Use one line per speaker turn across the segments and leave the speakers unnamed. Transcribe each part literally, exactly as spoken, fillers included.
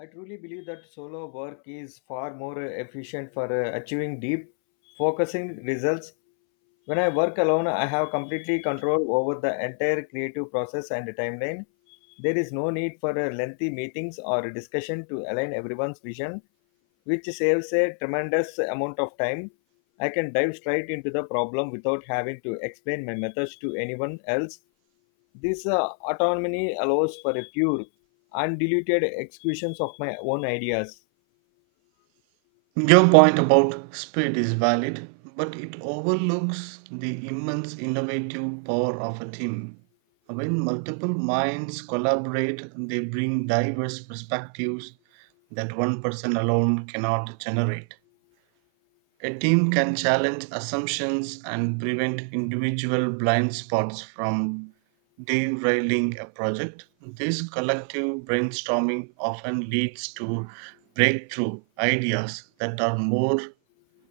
I truly believe that solo work is far more uh, efficient for uh, achieving deep, focusing results. When I work alone, I have completely control over the entire creative process and timeline. There is no need for uh, lengthy meetings or discussion to align everyone's vision, which saves a tremendous amount of time. I can dive straight into the problem without having to explain my methods to anyone else. This uh, autonomy allows for a pure, undiluted executions of my own ideas.
Your point about speed is valid, but it overlooks the immense innovative power of a team. When multiple minds collaborate, they bring diverse perspectives that one person alone cannot generate. A team can challenge assumptions and prevent individual blind spots from derailing a project. This collective brainstorming often leads to breakthrough ideas that are more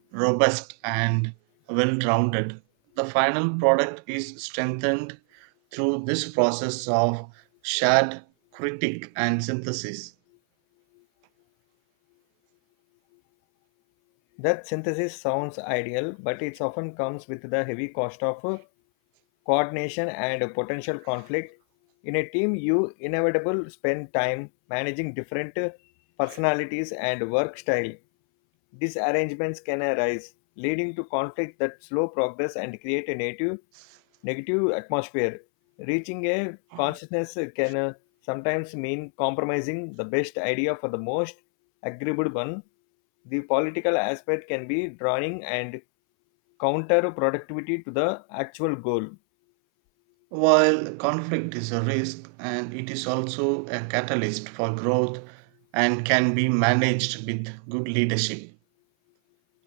robust and well rounded. The final product is strengthened through this process of shared critique and synthesis.
That synthesis sounds ideal, but it often comes with the heavy cost of uh, coordination and a potential conflict. In a team, you inevitably spend time managing different uh, personalities and work style. These arrangements can arise, leading to conflict that slow progress and create a native negative atmosphere. Reaching a consciousness can uh, sometimes mean compromising the best idea for the most agreeable one. The political aspect can be drowning and counter productivity to the actual goal.
While conflict is a risk and it is also a catalyst for growth and can be managed with good leadership.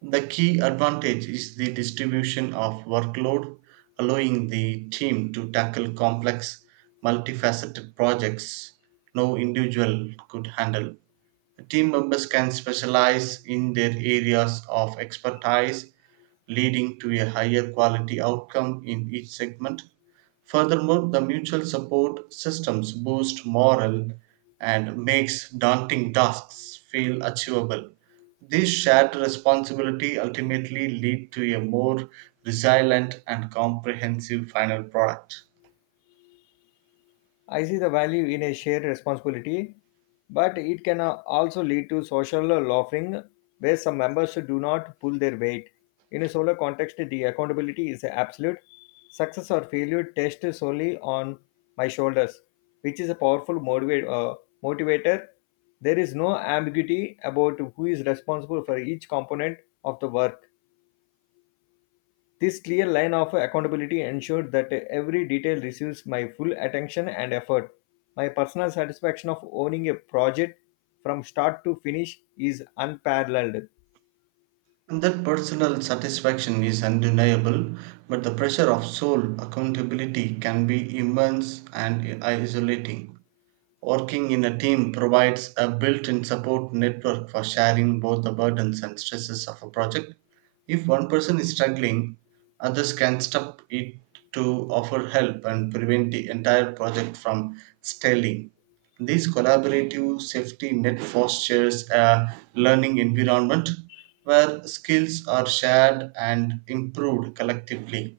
The key advantage is the distribution of workload, allowing the team to tackle complex, multifaceted projects no individual could handle. Team members can specialize in their areas of expertise, leading to a higher quality outcome in each segment. Furthermore, the mutual support systems boost morale and makes daunting tasks feel achievable. This shared responsibility ultimately lead to a more resilient and comprehensive final product.
I see the value in a shared responsibility, but it can uh, also lead to social loafing where some members do not pull their weight. In a solo context, the accountability is absolute. Success or failure test is solely on my shoulders, which is a powerful motivate uh, motivator. There is no ambiguity about who is responsible for each component of the work. This clear line of accountability ensured that every detail receives my full attention and effort. My personal satisfaction of owning a project from start to finish is unparalleled.
And that personal satisfaction is undeniable, but the pressure of sole accountability can be immense and isolating. Working in a team provides a built in support network for sharing both the burdens and stresses of a project. If one person is struggling, others can step it to offer help and prevent the entire project from stalling. This collaborative safety net fosters a learning environment where skills are shared and improved collectively.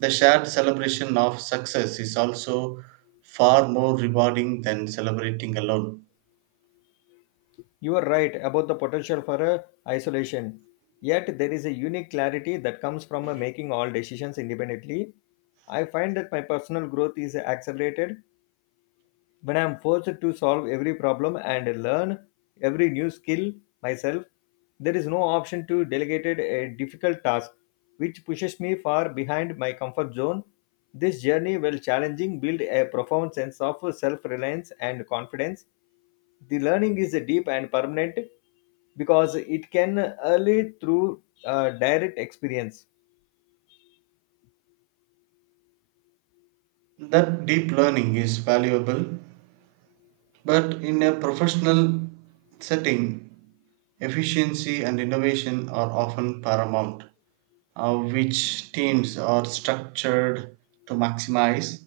The shared celebration of success is also far more rewarding than celebrating alone.
You are right about the potential for a isolation. Yet there is a unique clarity that comes from a making all decisions independently. I find that my personal growth is accelerated when I am forced to solve every problem and learn every new skill myself. There is no option to delegate a difficult task, which pushes me far behind my comfort zone. This journey, while challenging, built a profound sense of self reliance and confidence. The learning is deep and permanent because it can early through uh, direct experience.
That deep learning is valuable, but in a professional setting, efficiency and innovation are often paramount, uh, which teams are structured to maximize.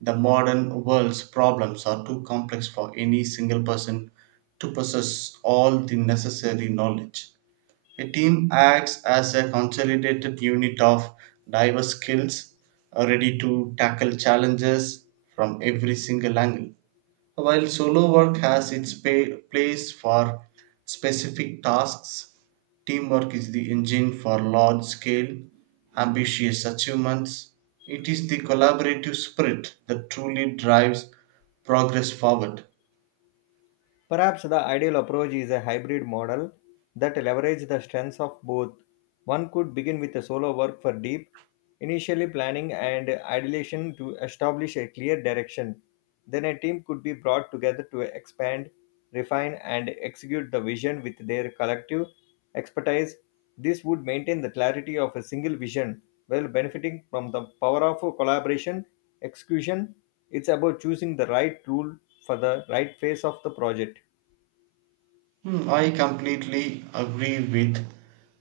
The modern world's problems are too complex for any single person to possess all the necessary knowledge. A team acts as a consolidated unit of diverse skills, uh, ready to tackle challenges from every single angle. While solo work has its pay, place for specific tasks, teamwork is the engine for large scale, ambitious achievements. It is the collaborative spirit that truly drives progress forward.
Perhaps the ideal approach is a hybrid model that leverages the strengths of both. One could begin with a solo work for deep, initially planning and ideation to establish a clear direction. Then a team could be brought together to expand, refine, and execute the vision with their collective expertise. This would maintain the clarity of a single vision while benefiting from the power of collaboration, execution. It's about choosing the right tool for the right phase of the project.
Hmm, I completely agree with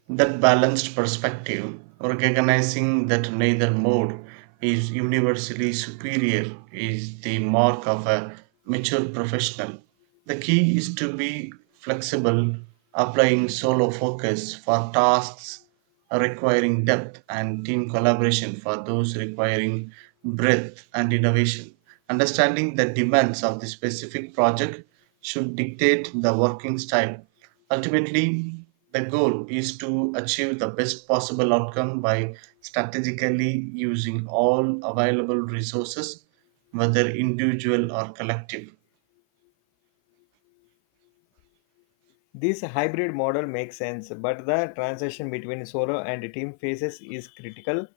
that balanced perspective, recognizing that neither mode is universally superior is the mark of a mature professional. The key is to be flexible, applying solo focus for tasks requiring depth and team collaboration for those requiring breadth and innovation. Understanding the demands of the specific project should dictate the working style. Ultimately, the goal is to achieve the best possible outcome by strategically using all available resources, whether individual or collective.
This hybrid model makes sense, but the transition between solo and team phases is critical.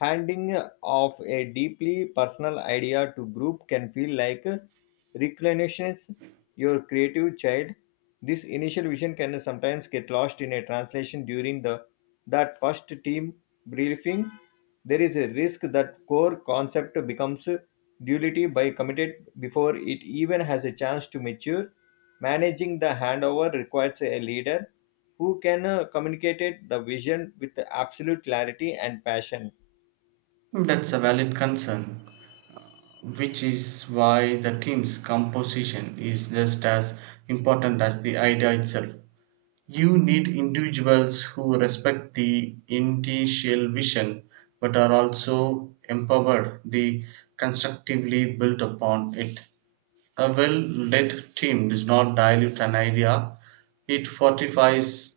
Handing off a deeply personal idea to group can feel like reclinations your creative child. This initial vision can sometimes get lost in a translation during the that first team briefing. There is a risk that core concept becomes duality by committed before it even has a chance to mature. Managing the handover requires a leader who can uh, communicate the vision with absolute clarity and passion.
That's a valid concern, which is why the team's composition is just as important as the idea itself. You need individuals who respect the initial vision but are also empowered the constructively built upon it. A well led team does not dilute an idea, it fortifies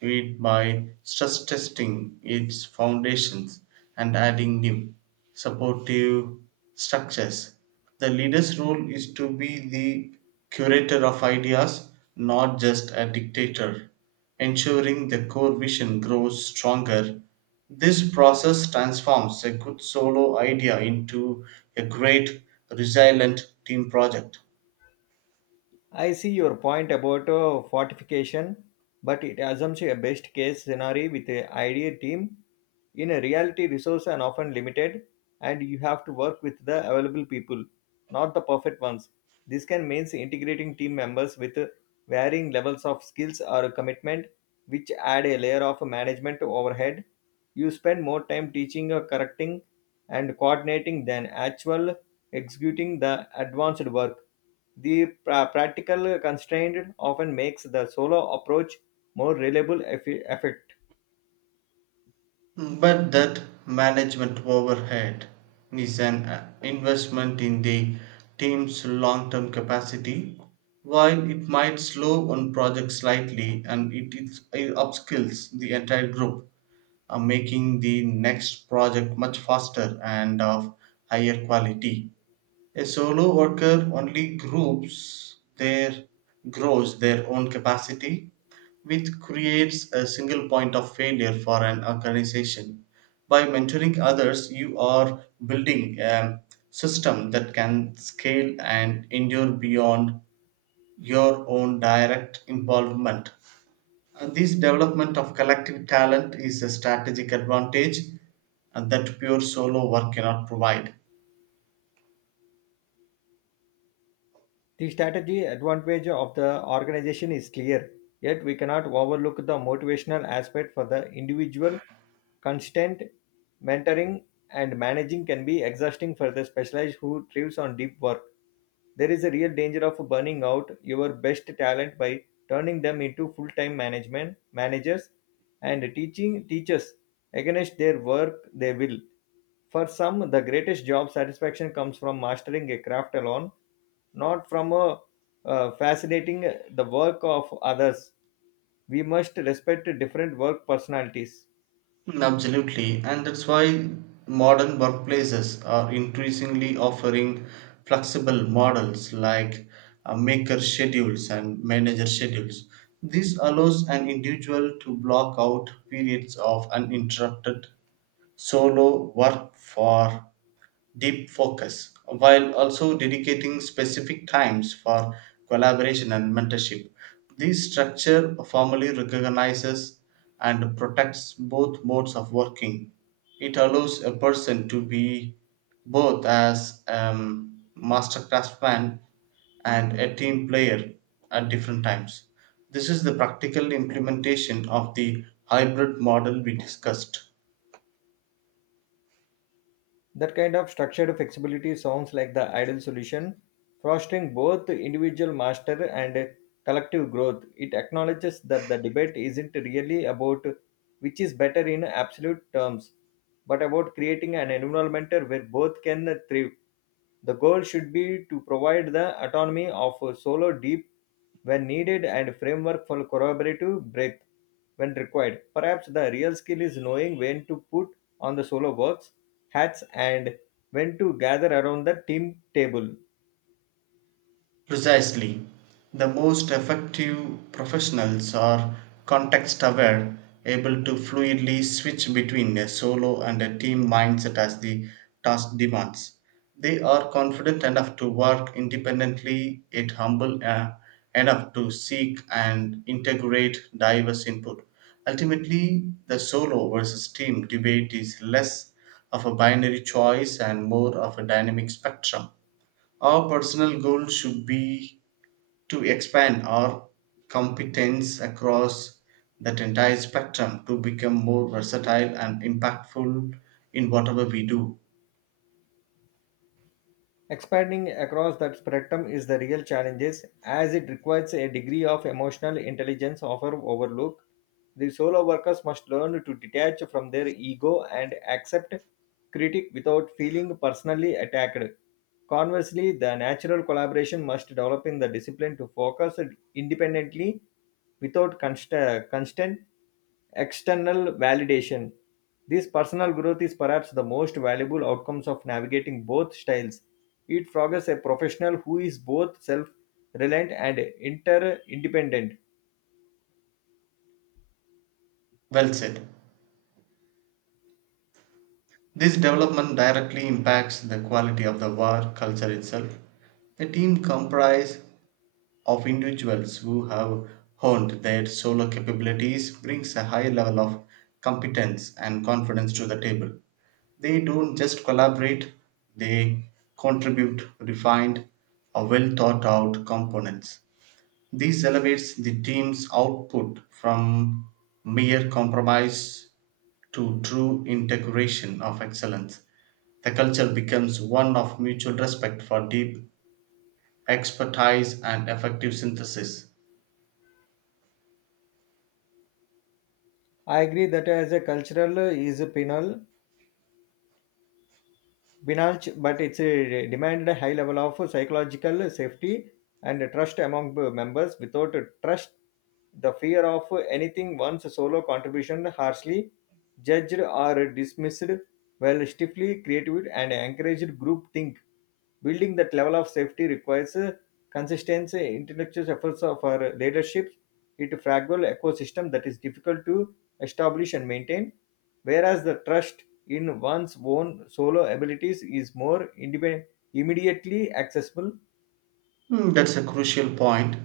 it by stress testing its foundations and adding new, supportive structures. The leader's role is to be the curator of ideas, not just a dictator, ensuring the core vision grows stronger. This process transforms a good solo idea into a great, resilient team project.
I see your point about uh, fortification, but it assumes a best case scenario with an idea team. In a reality, resources are often limited, and you have to work with the available people, not the perfect ones. This can mean integrating team members with uh, varying levels of skills or commitment, which add a layer of management overhead. You spend more time teaching, or correcting, and coordinating than actual executing the advanced work. The pra- practical constraint often makes the solo approach more reliable effi- effect.
But that management overhead is an uh, investment in the team's long term capacity. While it might slow one project slightly and it, it, it upskills the entire group, uh, making the next project much faster and of higher quality. A solo worker only groups their grows their own capacity, which creates a single point of failure for an organization. By mentoring others, you are building a system that can scale and endure beyond your own direct involvement. And this development of collective talent is a strategic advantage uh, that pure solo work cannot provide.
The strategy advantage of the organization is clear, yet we cannot overlook the motivational aspect for the individual. Constant mentoring and managing can be exhausting for the specialized who thrives on deep work. There is a real danger of burning out your best talent by turning them into full-time management managers and teaching teachers against their work they will. For some, the greatest job satisfaction comes from mastering a craft alone, not from a, uh, fascinating the work of others. We must respect different work personalities.
Mm, Absolutely, and that's why modern workplaces are increasingly offering flexible models like uh, maker schedules and manager schedules. This allows an individual to block out periods of uninterrupted solo work for deep focus while also dedicating specific times for collaboration and mentorship. This structure formally recognizes and protects both modes of working. It allows a person to be both as um, master craftsman and a team player at different times. This is the practical implementation of the hybrid model we discussed.
That kind of structured flexibility sounds like the ideal solution, fostering both individual master and collective growth. It acknowledges that the debate isn't really about which is better in absolute terms, but about creating an environment where both can thrive. The goal should be to provide the autonomy of a solo deep when needed and framework for collaborative breadth when required. Perhaps the real skill is knowing when to put on the solo works hats and when to gather around the team table.
Precisely. The most effective professionals are context aware, able to fluidly switch between a solo and a team mindset as the task demands. They are confident enough to work independently, yet humble uh, enough to seek and integrate diverse input. Ultimately, the solo versus team debate is less of a binary choice and more of a dynamic spectrum. Our personal goal should be to expand our competence across that entire spectrum to become more versatile and impactful in whatever we do.
Expanding across that spectrum is the real challenges as it requires a degree of emotional intelligence often overlooked. The solo workers must learn to detach from their ego and accept critic without feeling personally attacked. Conversely, the natural collaboration must develop in the discipline to focus independently without const- constant external validation. This personal growth is perhaps the most valuable outcomes of navigating both styles. It forges a professional who is both self reliant and inter independent.
Well said. This development directly impacts the quality of the work culture itself. A team comprised of individuals who have honed their solo capabilities brings a high level of competence and confidence to the table. They don't just collaborate, they contribute refined or well thought out components. This elevates the team's output from mere compromise to true integration of excellence. The culture becomes one of mutual respect for deep expertise and effective synthesis.
I agree that as a cultural is penal Binance, but it's a, demanded a high level of psychological safety and trust among b- members. Without trust, the fear of anything once solo contribution harshly judged or dismissed, while stiffly creative and encouraged group think. Building that level of safety requires uh, consistency, intellectual efforts of our leadership. It fragile ecosystem that is difficult to establish and maintain, whereas the trust in one's own solo abilities is more independent, immediately accessible.
Hmm, that's a crucial point.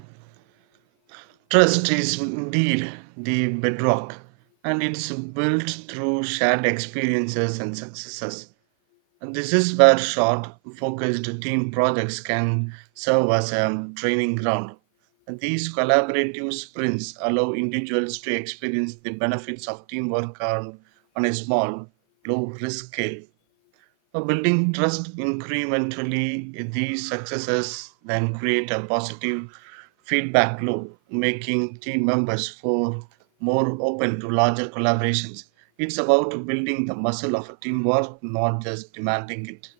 Trust is indeed the bedrock, and it's built through shared experiences and successes. And this is where short, focused team projects can serve as a training ground. These collaborative sprints allow individuals to experience the benefits of teamwork on on a small, low risk scale. Uh, building trust incrementally, these successes then create a positive feedback loop, making team members for more open to larger collaborations. It's about building the muscle of a teamwork, not just demanding it.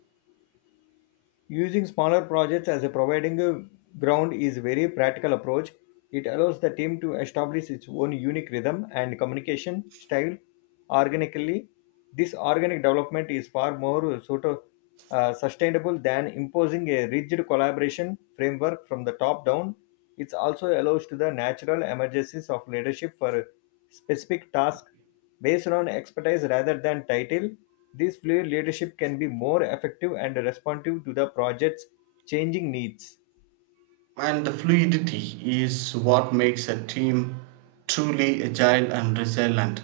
Using smaller projects as a providing uh, ground is a very practical approach. It allows the team to establish its own unique rhythm and communication style organically. This organic development is far more sort of uh, sustainable than imposing a rigid collaboration framework from the top down. It also allows to the natural emergencies of leadership for specific tasks based on expertise rather than title. This fluid leadership can be more effective and responsive to the project's changing needs.
And the fluidity is what makes a team truly agile and resilient.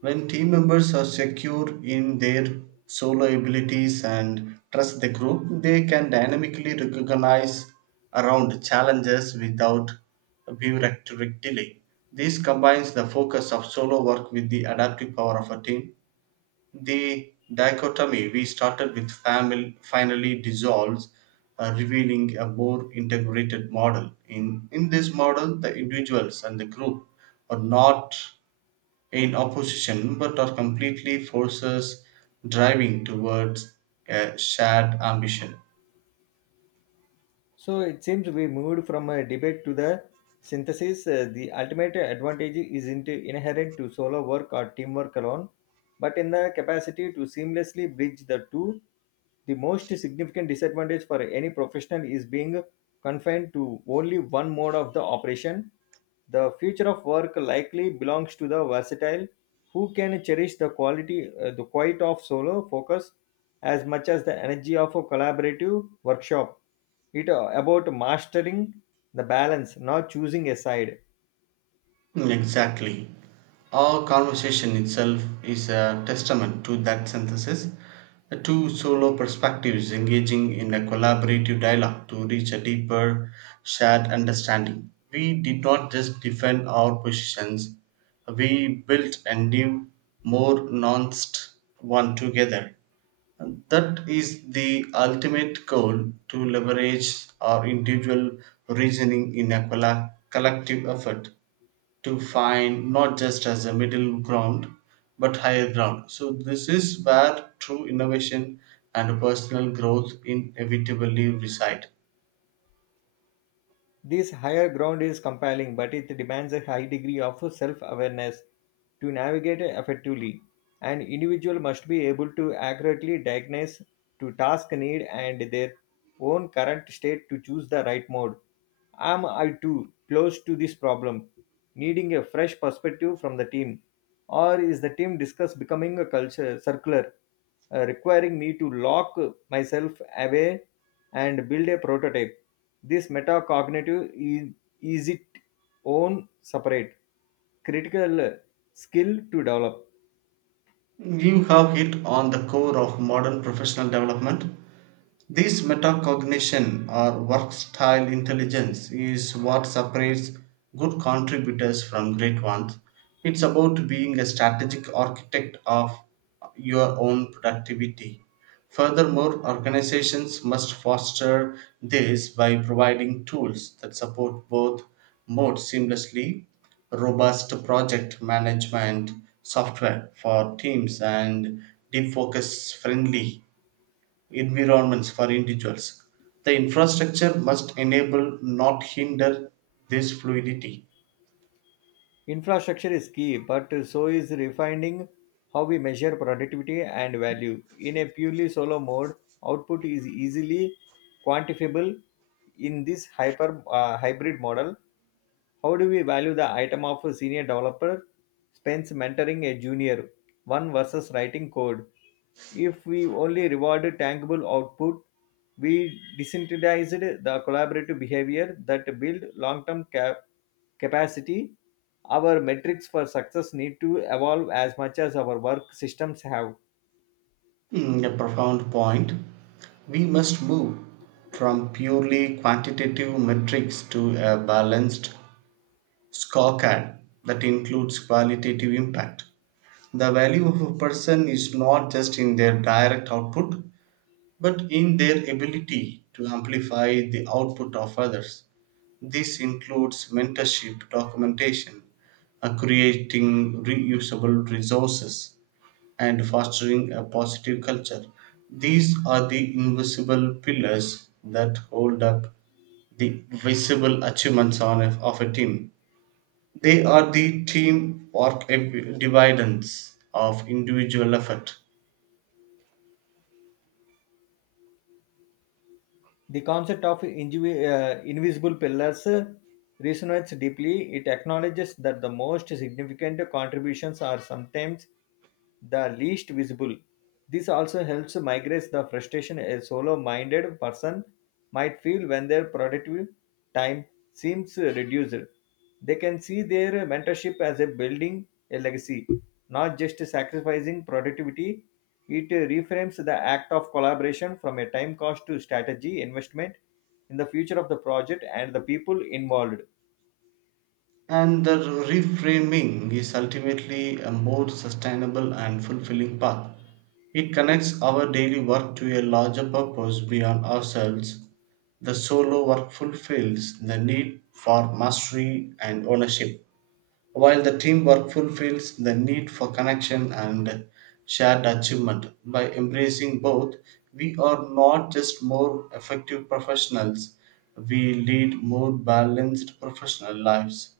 When team members are secure in their solo abilities and trust the group, they can dynamically recognize around challenges without bureaucratic delay. This combines the focus of solo work with the adaptive power of a team, the dichotomy we started with family finally dissolves, uh, revealing a more integrated model. In, in this model, the individuals and the group are not in opposition but are completely forces driving towards a shared ambition.
So it seems we moved from a debate to the synthesis. Uh, the ultimate advantage isn't inherent to solo work or teamwork alone, but in the capacity to seamlessly bridge the two. The most significant disadvantage for any professional is being confined to only one mode of the operation. The future of work likely belongs to the versatile who can cherish the quality, uh, the quiet of solo focus as much as the energy of a collaborative workshop. It uh, about mastering the balance, not choosing a side.
Mm, Exactly. Our conversation itself is a testament to that synthesis. The two solo perspectives engaging in a collaborative dialogue to reach a deeper shared understanding. We did not just defend our positions, we built a new, more nuanced one together. And that is the ultimate goal to leverage our individual reasoning in a colla- collective effort to find not just as a middle ground but higher ground. So this is where true innovation and personal growth inevitably reside.
This higher ground is compelling, but it demands a high degree of self-awareness to navigate effectively. An individual must be able to accurately diagnose to task need and their own current state to choose the right mode. Am I too close to this problem? Needing a fresh perspective from the team, or is the team discuss becoming a culture circular, uh, requiring me to lock myself away and build a prototype? This metacognitive is, is it own separate critical skill to develop.
You have hit on the core of modern professional development. This metacognition or work style intelligence is what separates good contributors from great ones. It's about being a strategic architect of your own productivity. Furthermore, organizations must foster this by providing tools that support both modes seamlessly robust project management software for teams and deep focus friendly environments for individuals. The infrastructure must enable, not hinder, this fluidity.
Infrastructure is key but so is refining how we measure productivity and value in a purely solo mode. Output is easily quantifiable in this hyper uh, hybrid model. How do we value the item of a senior developer spends mentoring a junior one versus writing code? If we only rewarded tangible output, we disincentivized the collaborative behavior that build long-term cap- capacity. Our metrics for success need to evolve as much as our work systems have.
Mm, a profound point. We must move from purely quantitative metrics to a balanced scorecard that includes qualitative impact. The value of a person is not just in their direct output, but in their ability to amplify the output of others. This includes mentorship, documentation, uh, creating reusable resources, and fostering a positive culture. These are the invisible pillars that hold up the visible achievements on a, of a team. They are the team work ev- dividends of individual effort.
The concept of invi- uh, invisible pillars uh, resonates deeply. It acknowledges that the most significant contributions are sometimes the least visible. This also helps migrate the frustration a solo minded person might feel when their productive time seems reduced. They can see their mentorship as a building a legacy, not just sacrificing productivity. It uh, reframes the act of collaboration from a time cost to strategy investment in the future of the project and the people involved.
And the reframing is ultimately a more sustainable and fulfilling path. It connects our daily work to a larger purpose beyond ourselves. The solo work fulfills the need for mastery and ownership, while the teamwork fulfills the need for connection and shared achievement. By embracing both, we are not just more effective professionals, we lead more balanced professional lives.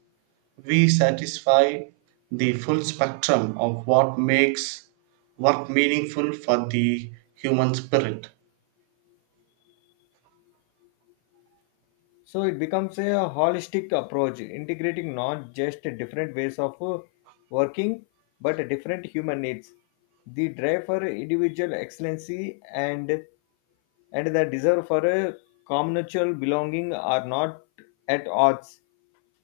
We satisfy the full spectrum of what makes work meaningful for the human spirit.
So it becomes a holistic approach, integrating not just different ways of uh, working, but different human needs. The drive for individual excellency and and the desire for a communal belonging are not at odds.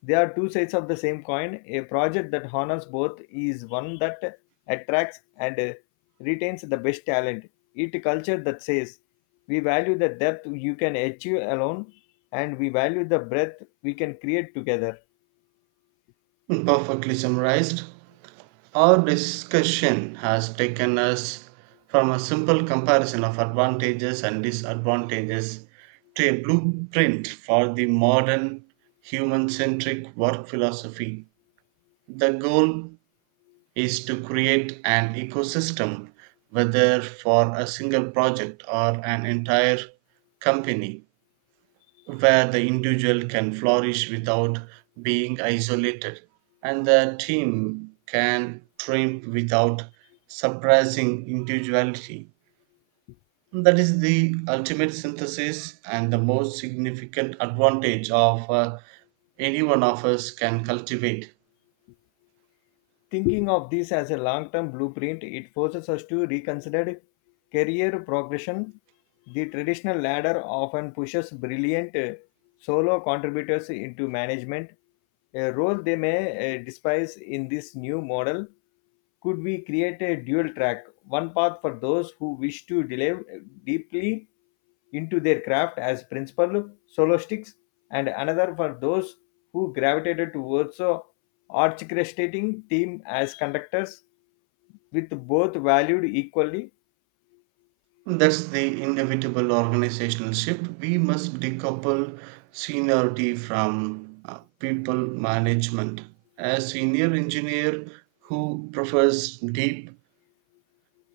They are two sides of the same coin. A project that honors both is one that attracts and uh, retains the best talent. It culture that says we value the depth you can achieve alone and we value the breadth we can create together.
Perfectly summarized, our discussion has taken us from a simple comparison of advantages and disadvantages to a blueprint for the modern human centric work philosophy. The goal is to create an ecosystem whether for a single project or an entire company where the individual can flourish without being isolated and the team can triumph without suppressing individuality. That is the ultimate synthesis and the most significant advantage of uh, any one of us can cultivate.
Thinking of this as a long term blueprint, it forces us to reconsider career progression. The traditional ladder often pushes brilliant uh, solo contributors into management, a role they may uh, despise in this new model. Could we create a dual track, one path for those who wish to delve deeply into their craft as principal soloists, and another for those who gravitated towards uh, orchestrating team as conductors with both valued equally?
That's the inevitable organizational shift. We must decouple seniority from uh, people management. A senior engineer who prefers deep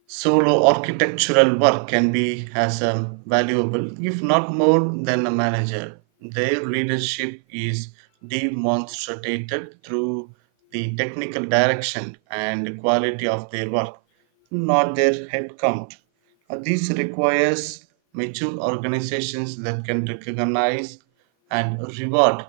solo architectural work can be as um, valuable, if not more, than a manager. Their leadership is demonstrated through the technical direction and quality of their work, not their headcount. Uh, This requires mature organizations that can recognize and reward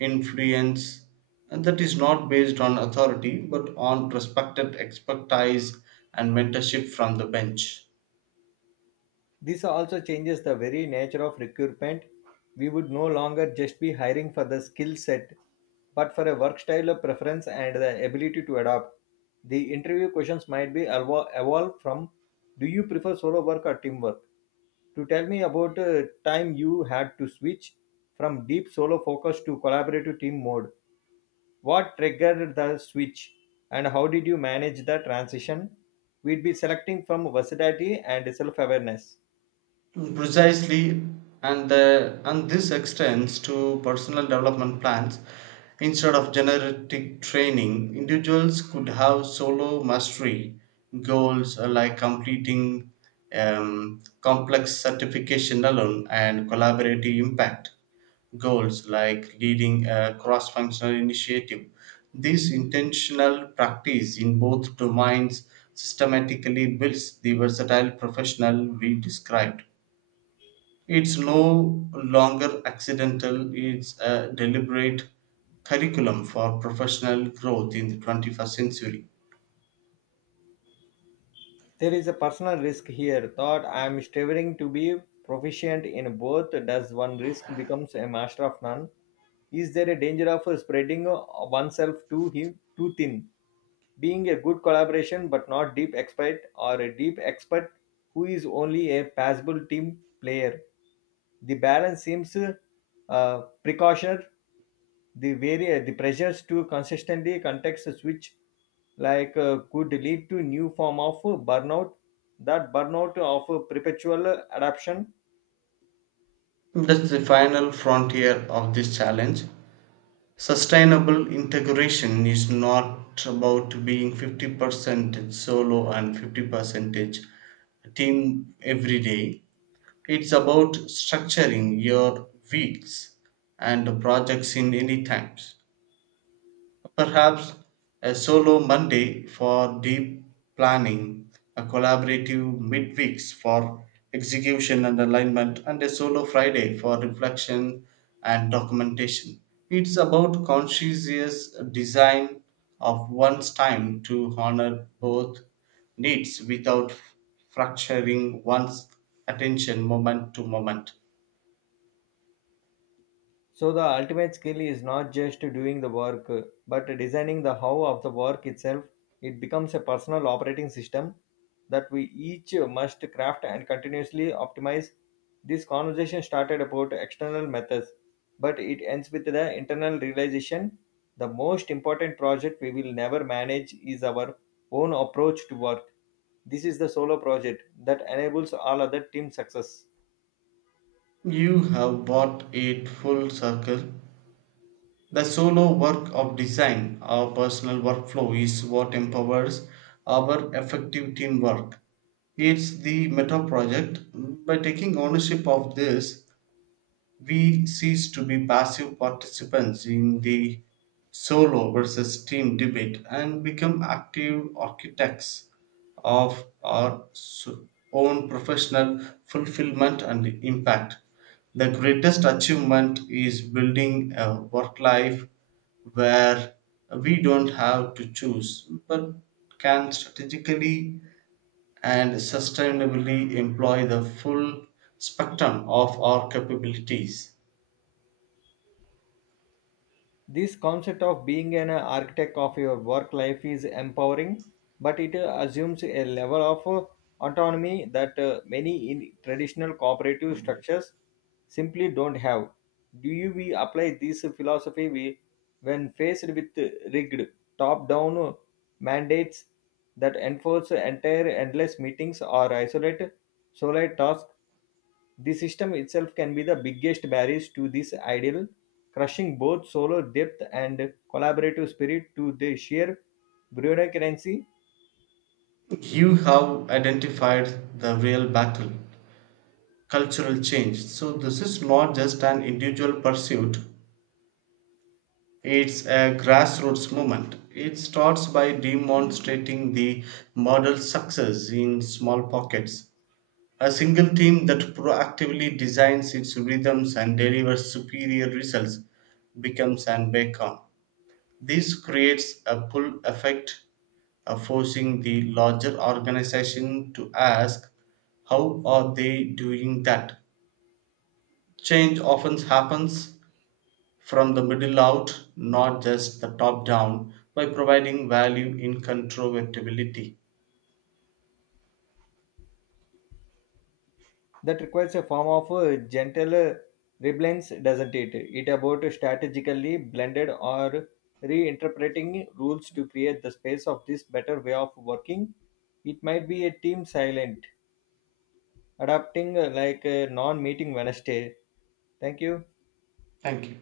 influence and that is not based on authority but on respected expertise and mentorship from the bench.
This also changes the very nature of recruitment. We would no longer just be hiring for the skill set but for a work style of preference and the ability to adapt. The interview questions might be evo- evolve from, do you prefer solo work or teamwork, to, tell me about a time you had to switch from deep solo focus to collaborative team mode. What triggered the switch and how did you manage the transition? We'd be selecting from versatility and self awareness.
Precisely. And the and this extends to personal development plans. Instead of generic training individuals could have solo mastery goals uh, like completing um, complex certification alone and collaborative impact goals like leading a cross functional initiative. This intentional practice in both domains systematically builds the versatile professional we described. It's no longer accidental, it's a deliberate curriculum for professional growth in the twenty-first century.
There is a personal risk here, thought I'm striving to be proficient in both. Does one risk becomes a master of none? Is there a danger of spreading oneself too, him, too thin? Being a good collaboration but not deep expert, or a deep expert who is only a passable team player. The balance seems uh, precaution. The vari- the pressures to consistently context switch like uh, could lead to new form of uh, burnout, that burnout of uh, perpetual adaption.
That's the final frontier of this challenge. Sustainable integration is not about being fifty percent solo and fifty percent team every day. It's about structuring your weeks and projects in any times. Perhaps a solo Monday for deep planning, a collaborative midweeks for execution and alignment, and a solo Friday for reflection and documentation. It's about conscientious design of one's time to honor both needs without fracturing one's attention moment to moment.
So the ultimate skill is not just doing the work, but designing the how of the work itself. It becomes a personal operating system that we each must craft and continuously optimize. This conversation started about external methods, but it ends with the internal realization. The most important project we will never manage is our own approach to work. This is the solo project that enables all other team success.
You have brought it full circle. The solo work of design, our personal workflow, is what empowers our effective teamwork. It's the meta project. By taking ownership of this, we cease to be passive participants in the solo versus team debate and become active architects of our so- own professional fulfillment and impact. The greatest achievement is building a work life where we don't have to choose but can strategically and sustainably employ the full spectrum of our capabilities.
This concept of being an architect of your work life is empowering, but it uh, assumes a level of uh, autonomy that uh, many in traditional cooperative structures simply don't have. Do you we apply this philosophy we, when faced with uh, rigged top-down uh, mandates that enforce entire endless meetings or isolate sole tasks? The system itself can be the biggest barriers to this ideal, crushing both solo depth and collaborative spirit to the sheer bureaucracy.
You have identified the real battle cultural change. So, this is not just an individual pursuit, it's a grassroots movement. It starts by demonstrating the model success in small pockets. A single team that proactively designs its rhythms and delivers superior results becomes an beacon. This creates a pull effect uh, forcing the larger organization to ask how are they doing that. Change often happens from the middle out not just the top down by providing value in controllability.
That requires a form of uh, gentle uh, rebellions, doesn't it? It about strategically blended or reinterpreting rules to create the space of this better way of working. It might be a team silent, adapting uh, like a non-meeting Wednesday. Thank you.
Thank you.